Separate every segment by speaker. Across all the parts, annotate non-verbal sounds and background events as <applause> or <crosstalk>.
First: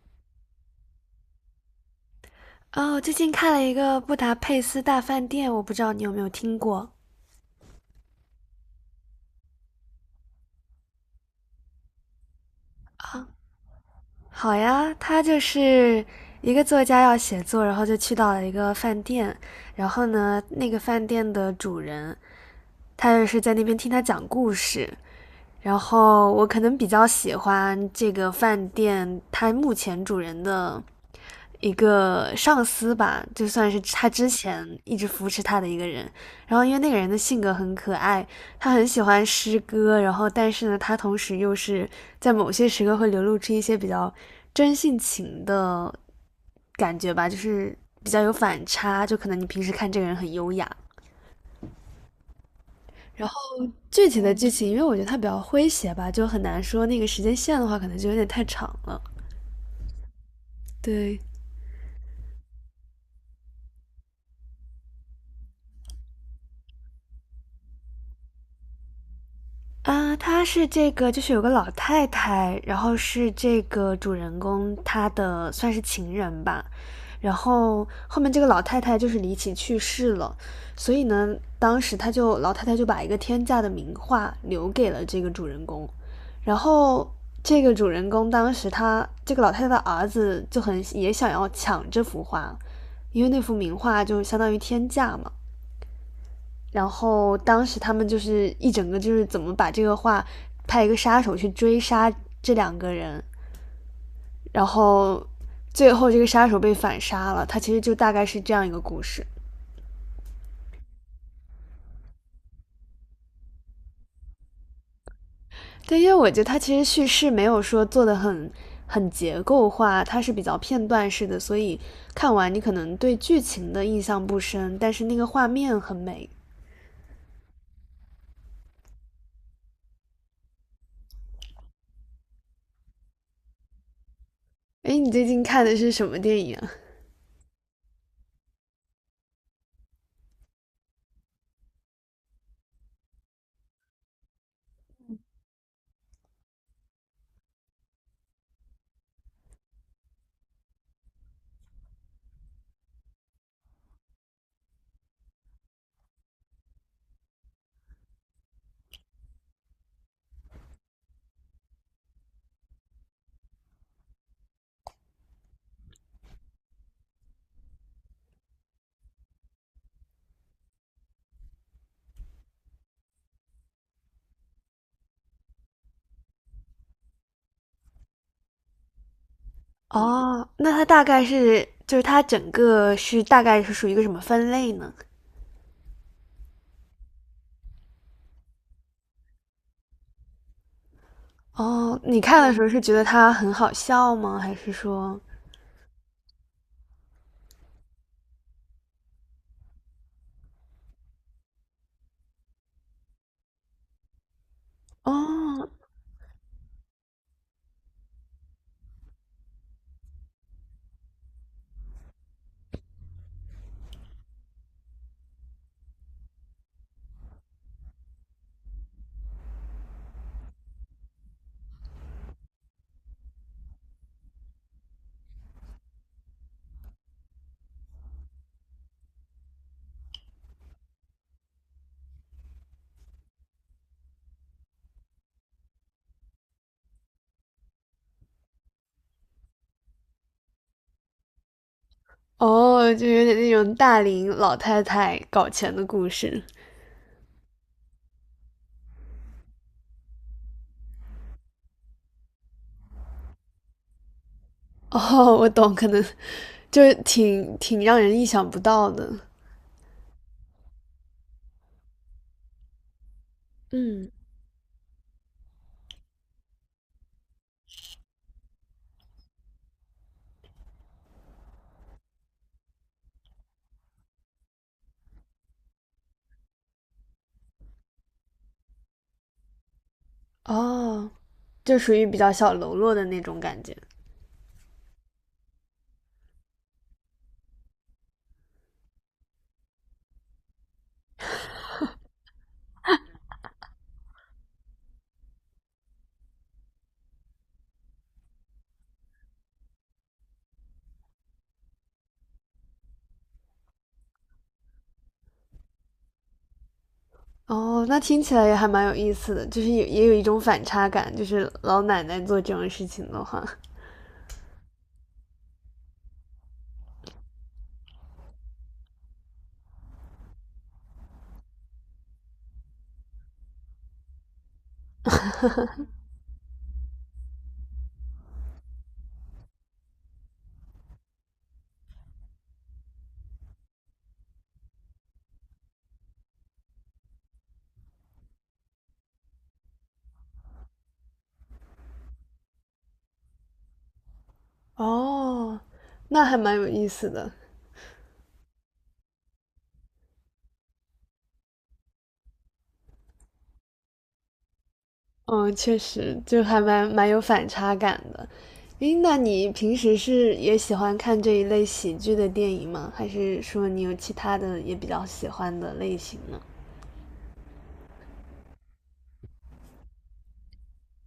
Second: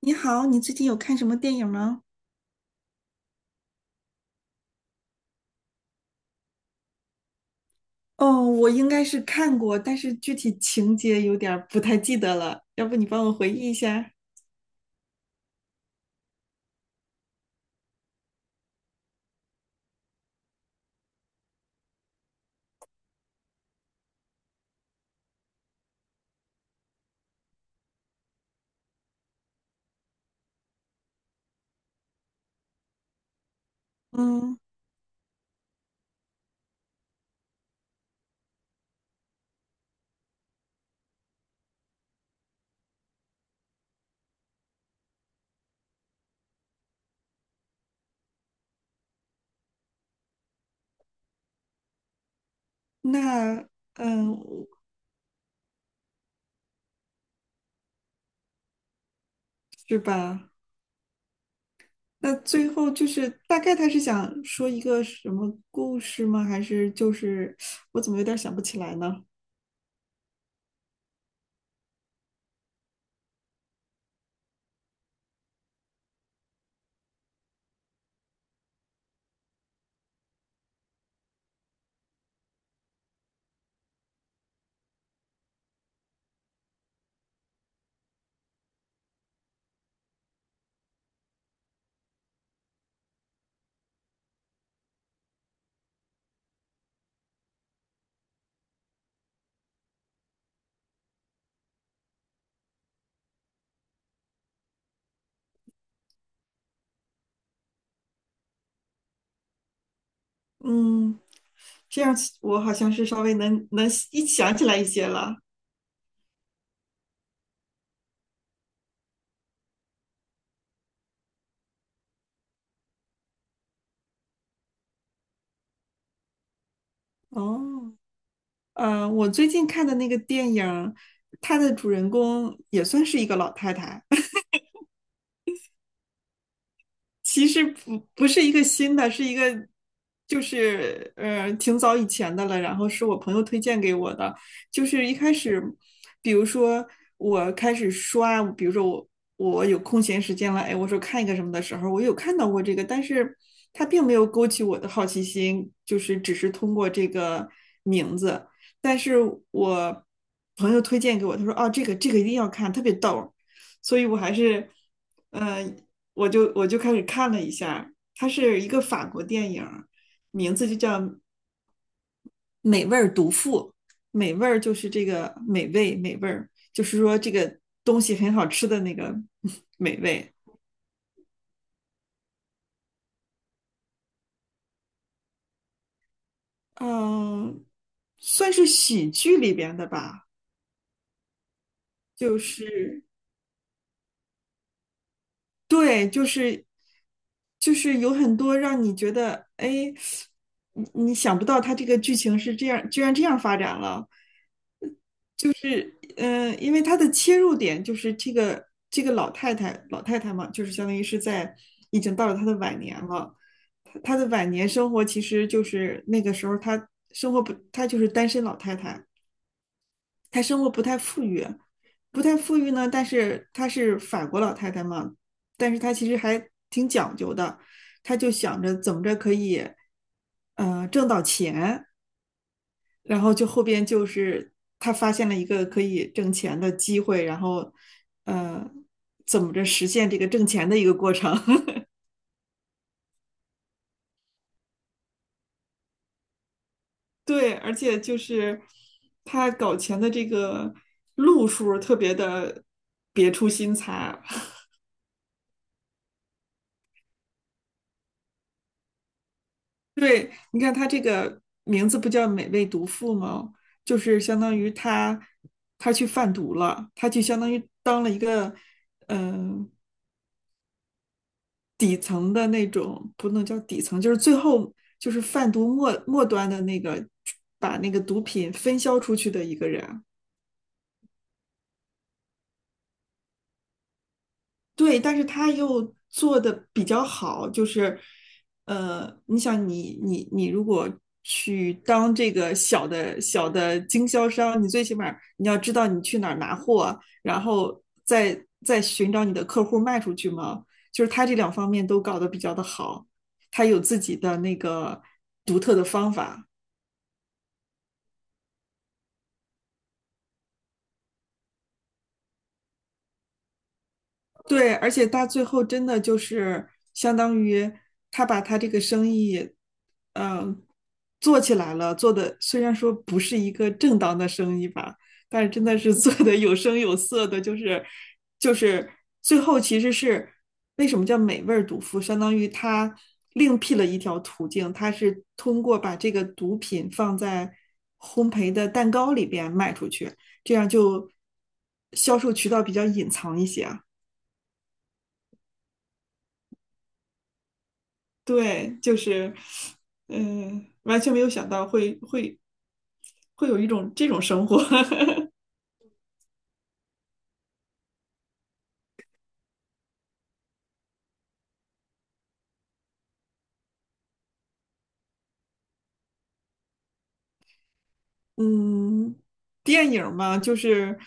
Speaker 1: 你好，你最近有看什么电影吗？
Speaker 2: 哦，最近看了一个《布达佩斯大饭店》，我不知道你有没有听过。
Speaker 1: 哦，我应该是看过，但是具体情节有点儿不太记得了，要不你帮我回忆一下？
Speaker 2: 好呀，他就是一个作家要写作，然后就去到了一个饭店，然后呢，那个饭店的主人他就是在那边听他讲故事。然后我可能比较喜欢这个饭店，它目前主人的一个上司吧，就算是他之
Speaker 1: 嗯。
Speaker 2: 前一直扶持他的一个人。然后因为那个人的性格很可爱，他很喜欢诗歌，然后但是呢，他同时又是在某些时刻会流露出一些比较真性情的感觉吧，就是比较有反差。就可能你平时看这个人很优雅，然后
Speaker 1: 那，
Speaker 2: 具体的
Speaker 1: 嗯，
Speaker 2: 剧情，因为我觉得它比较诙谐吧，就很难说那个时间线的话，可能就有点太长了。
Speaker 1: 是吧？
Speaker 2: 对，
Speaker 1: 那最后就是大概他是想说一个什么故事吗？还是就是我怎么有点儿想不起来呢？
Speaker 2: 啊，她是这个，就是有个老太太，然后是这个主人公她的算是情人吧，然后后面这个老太太就是离奇去世了，所以呢，当时她就老太太就把一个天价的名画留给了这个主人公，然后这个主人公当时他这个老太太的儿子就很也想要抢这幅画，因为那幅名画就相当于天价嘛，然后当时他们就是一整个就是怎么把这个画，派一个杀手去追杀这两个人，然后最后这个杀手被反杀了。他其实就大概是这样一个故事。
Speaker 1: 嗯，这样我好像是稍微能一想起来一些了。
Speaker 2: 对，因为我觉得他其实叙事没有说做的很结构化，它是比较片段式的，所以看完你可能对剧情的印象不深，但是那个画面很美。
Speaker 1: 哦，我最近看的那个电影，它的主人公也算是一个老太太。
Speaker 2: 哎，你最近看的是什么电影啊？
Speaker 1: 其实不是一个新的，是一个就是挺早以前的了，然后是我朋友推荐给我的。就是一开始，比如说我开始刷，比如说我有空闲时间了，哎，我说看一个什么的时候，我有看到过这个，但是它并没有勾起我的好奇心，就是只是通过这个名字。但是我朋友推荐给我，他说哦，这个一定要看，特别逗儿，所以我还是。呃我就开始看了一下，它是一个法国电影，名字就叫《美味毒妇》。美味儿就是这个美味，美味儿就是说这个东西很好吃的那个美味。
Speaker 2: 哦，那它大概是就是它整个是大概是属于一个什么分类呢？
Speaker 1: 嗯，算是喜剧里边的吧。
Speaker 2: 哦，你
Speaker 1: 就
Speaker 2: 看的时候是觉得
Speaker 1: 是
Speaker 2: 它很好笑吗？还是说，
Speaker 1: 对，就是有很多让你觉得，哎，你想不到它这个剧情是这样，居然这样发展了。
Speaker 2: 哦
Speaker 1: 嗯，因为他的切入点就是这个老太太，老太太嘛，就是相当于是在已经到了她的晚年了。她的晚年生活其实就是那个时候她生活不，她就是单身老太太，她生活不太富裕，不太富裕呢。但是她是法国老太太嘛，但是她其实还挺讲究的，她就想着怎么着可以，挣到钱。然后就后边就是他发现了一个可以挣钱的机会，然后呃，怎么着实现这个挣钱的一个过程。
Speaker 2: 哦，就有点那种大龄老太太搞钱的故事？
Speaker 1: <laughs>？对，而且就是他搞钱的这个路数特别的别出心裁。<laughs>
Speaker 2: 哦，我懂，可能就是挺让人意想不到的。
Speaker 1: 对，你看他这个名字不叫"美味毒妇"吗？就
Speaker 2: 嗯，
Speaker 1: 是相当于他去贩毒了，他就相当于当了一个嗯、呃底层的那种，不能叫底层，就是最后就是贩毒末端的那个，把那个毒品分销出去的一个人。
Speaker 2: 哦，就属于比较小喽啰的那种感觉。
Speaker 1: 对，但是他又做的比较好，就是，你想，你如果去当这个小的经销商，你最起码你要知道你去哪儿拿货，然后再寻找你的客户卖出去嘛。就是他这两方面都搞得比较的好，他有自己的那个独特的方法。
Speaker 2: 哦，那听起来也还蛮有意思的，就是也有一种反差感，就是老奶奶做这种事情的话，
Speaker 1: 对，而且他最后真的就是相当于他把他这个生意，嗯、做起来了，做的虽然说不是一个正当的生意吧，但是真的是 <laughs> 做的有声有色的。就是就是最后其实是为什么叫美味儿毒妇，相当于他另辟了一条途径，他是通过把这个毒品放在烘焙的蛋糕里边卖出去，这样就销售渠道比较隐藏一些。
Speaker 2: 哦，那还蛮有意思的。
Speaker 1: 对，就是，完全没有想到会有一种这种生活。<laughs>
Speaker 2: 嗯，确实，就还蛮有反差感的。诶，那你平时是也喜欢看这一类喜剧的电影吗？还是说你有其他的也比较喜欢的类型呢？
Speaker 1: 嗯，电影儿嘛，就是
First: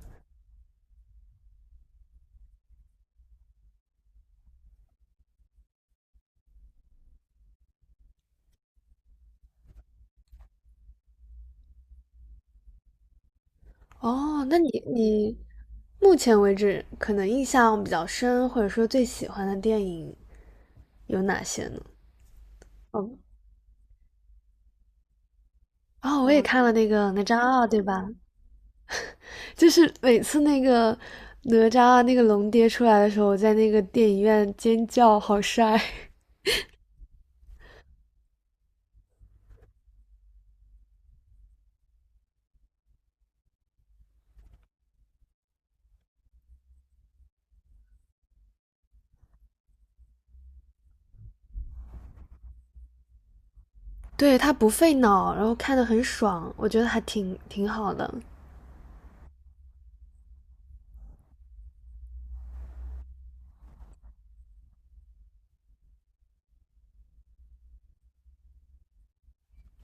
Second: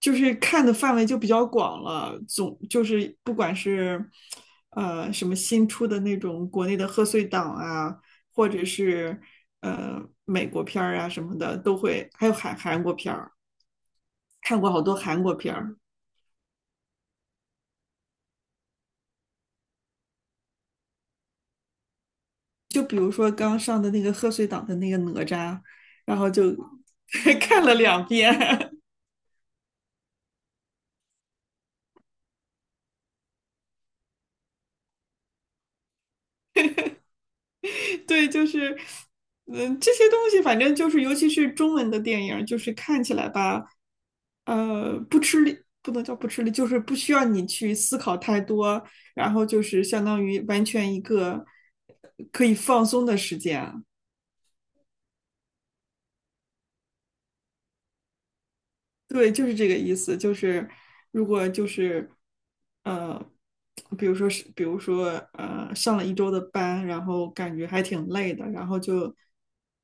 Speaker 1: 就是看的范围就比较广了，总就是不管是什么新出的那种国内的贺岁档啊，或者是呃美国片儿啊什么的，都会，还有韩国片儿，
Speaker 2: 哦，那
Speaker 1: 看
Speaker 2: 你
Speaker 1: 过好多韩国
Speaker 2: 你
Speaker 1: 片儿。
Speaker 2: 目前为止可能印象比较深，或者说最喜欢的电影有哪些呢？
Speaker 1: 就比如说刚上的那个贺岁档的那个哪吒，然
Speaker 2: 哦，我
Speaker 1: 后
Speaker 2: 也
Speaker 1: 就
Speaker 2: 看了那个哪吒
Speaker 1: <laughs> 看
Speaker 2: 二，
Speaker 1: 了
Speaker 2: 对
Speaker 1: 两
Speaker 2: 吧？
Speaker 1: 遍。
Speaker 2: 就是每次那个哪吒二那个龙爹出来的时候，我在那个电影院尖叫，好帅。
Speaker 1: <laughs>。对，就是这些东西反正就是，尤其是中文的电影，就是看起来吧，不吃力，不能叫不吃力，就是不需要你去思考太多，然后就是相当于完全一个可以放松的时间。
Speaker 2: 对，它不费脑，然后看的很爽，我觉得还挺好的。
Speaker 1: 对，就是这个意思，就是如果就是，呃，比如说是，比如说，上了一周的班，然后感觉还挺累的，然后就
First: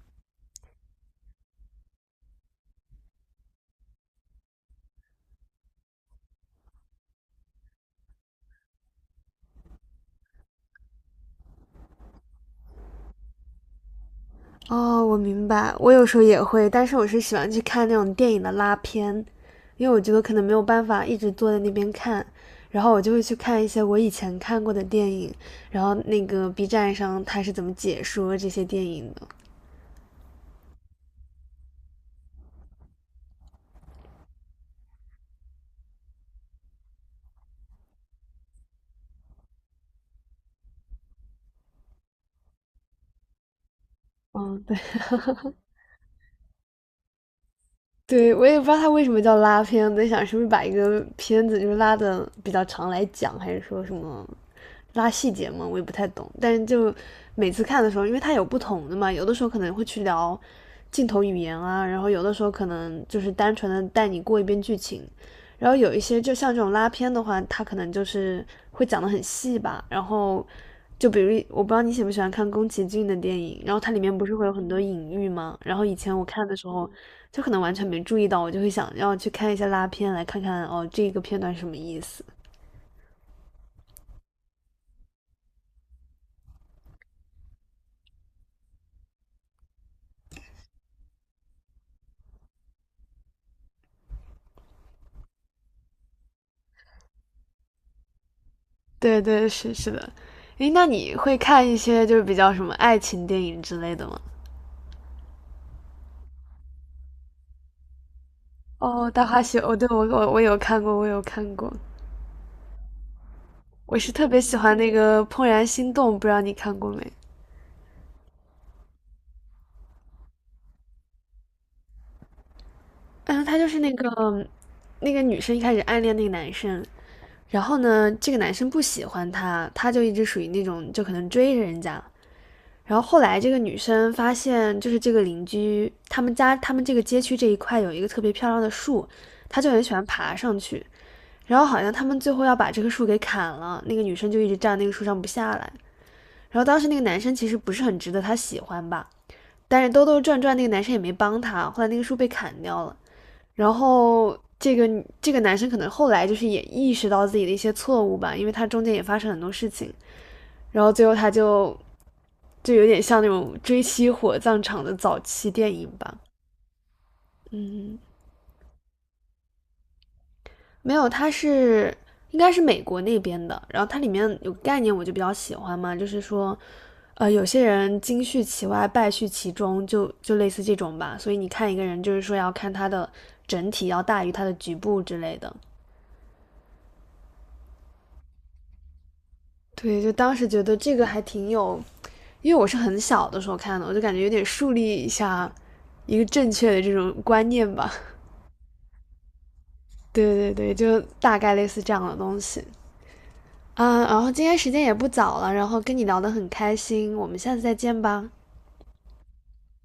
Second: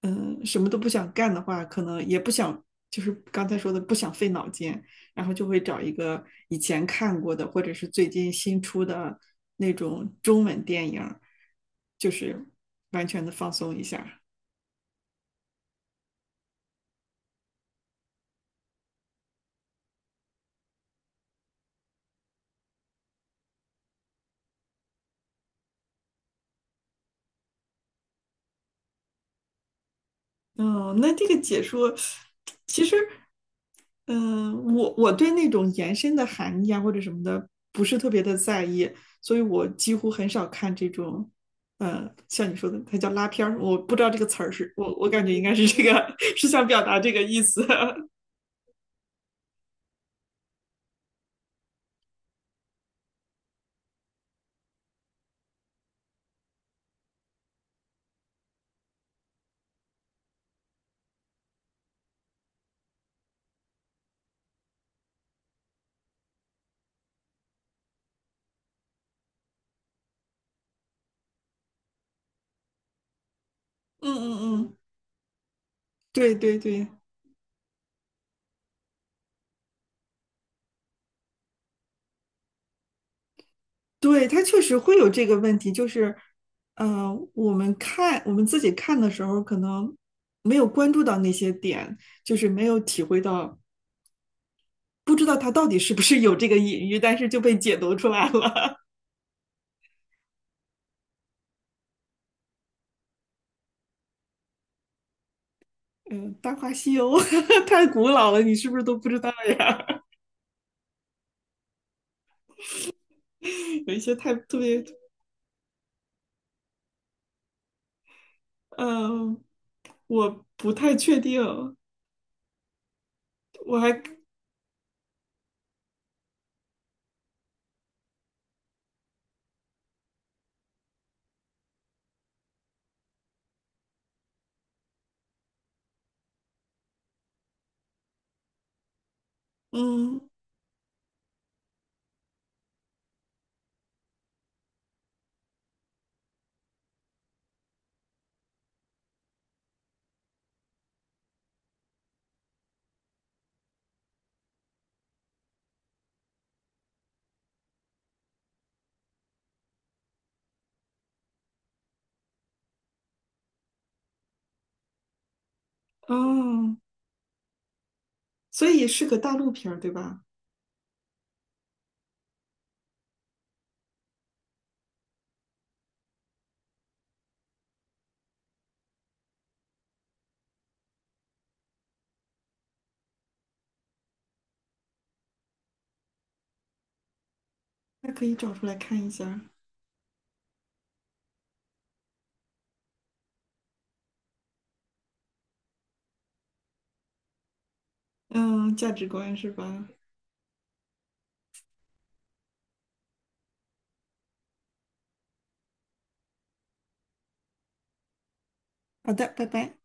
Speaker 1: 什么都不想干的话，可能也不想，就是刚才说的不想费脑筋，然后就会找一个以前看过的或者是最近新出的那种中文电影儿，就是完全的放松一下。
Speaker 2: 哦，我明白，我有时候也会，但是我是喜欢去看那种电影的拉片，因为我觉得可能没有办法一直坐在那边看，然后我就会去看一些我以前看过的电影，然后那个 B 站上它是怎么解说这些电影的。
Speaker 1: 嗯，那这个解说，其实，嗯、我对那种延伸的含义啊或者什么的不是特别的在意，所以我几乎很少看这种，像你说的，它叫拉片儿，我不知道这个词儿
Speaker 2: 嗯，
Speaker 1: 是，
Speaker 2: 对。
Speaker 1: 我感觉应该是这个，<laughs> 是想表达这个意思。<laughs>
Speaker 2: 对，我也不知道它为什么叫拉片，我在想是不是把一个片子就是拉的比较长来讲，还是说什么拉细节嘛，我也不太懂。但是就每次看的时候，因为它有不同的嘛，有的时候可能会去聊镜头语言啊，然后有的时候可能就是单纯的带你过一遍剧情，然后有一些就像这种拉片的话，它可能就是会讲得很细吧。然后就比如我不知道你喜不喜欢看宫崎骏的电影，然后它里
Speaker 1: 嗯
Speaker 2: 面不是会有
Speaker 1: 嗯
Speaker 2: 很
Speaker 1: 嗯，
Speaker 2: 多隐喻吗？然后以前我
Speaker 1: 对
Speaker 2: 看的
Speaker 1: 对
Speaker 2: 时
Speaker 1: 对，
Speaker 2: 候，就可能完全没注意到，我就会想要去看一下拉片来看看哦这个片段是什么意思。
Speaker 1: 对，它确实会有这个问题，就是，我们看我们自己看的时候，可能没有关注到那些点。就是没有体会到不知道他到底是不是有这个隐喻，但是就被解读出来了。
Speaker 2: 对对，是是的。诶，那你会看一些就是比较什么爱情电影之类的吗？
Speaker 1: <laughs> 嗯，《大话西游》。<laughs> 太古老了，你是不是都
Speaker 2: 哦，
Speaker 1: 不知
Speaker 2: 《大
Speaker 1: 道
Speaker 2: 话西游》哦，对，我
Speaker 1: 呀？
Speaker 2: 我我有看过，我有看过。
Speaker 1: <laughs> 有
Speaker 2: 我
Speaker 1: 一
Speaker 2: 是
Speaker 1: 些
Speaker 2: 特
Speaker 1: 太
Speaker 2: 别喜
Speaker 1: 特
Speaker 2: 欢
Speaker 1: 别。
Speaker 2: 那个《怦然心动》，不知道你看过没？
Speaker 1: 嗯，我不太确定，
Speaker 2: 嗯，他就是
Speaker 1: 我
Speaker 2: 那
Speaker 1: 还
Speaker 2: 个那个女生一开始暗恋那个男生，然后呢，这个男生不喜欢她，她就一直属于那种就可能追着人家。然后后来这个女生发现，就是这个邻居他们家他们这个街区这一块有一个特别漂亮的树，她就很喜欢
Speaker 1: 嗯
Speaker 2: 爬上去。然后好像他们最后要把这棵树给砍了，那个女生就一直站那个树上不下来。然后当时那个男生其实不是很值得她喜欢吧，但是兜兜转转那个男生也没帮他，后来那个树被砍掉了，然后这个男生可能后来就是也意识到自己的一些错误吧，因为他中间也发生很多事情，然后最后他就就有点像那种追妻火葬场的早期电影吧，
Speaker 1: 哦，
Speaker 2: 嗯，
Speaker 1: 所以是个大陆片儿对吧？
Speaker 2: 没有，它是应该是美国那边的。然后它里面有概念，我就比较喜欢嘛，就是说，有些人金絮其外，败絮其中，就类似这种吧。所以你看一个人，就是说要看他的整体要大于他的局部之类的。
Speaker 1: 那可以找出来看一下。
Speaker 2: 对，就当时觉得这个还挺有，因为我是很小的时候看的，我就感觉有点树立一下一个正确的这种观念吧。
Speaker 1: 嗯，价值观是吧？
Speaker 2: <laughs> 对对对，就大概类似这样的东西。嗯，然后今天时间也不早了，然后跟你聊得很开心，我们下次再见吧。
Speaker 1: 好的，拜拜。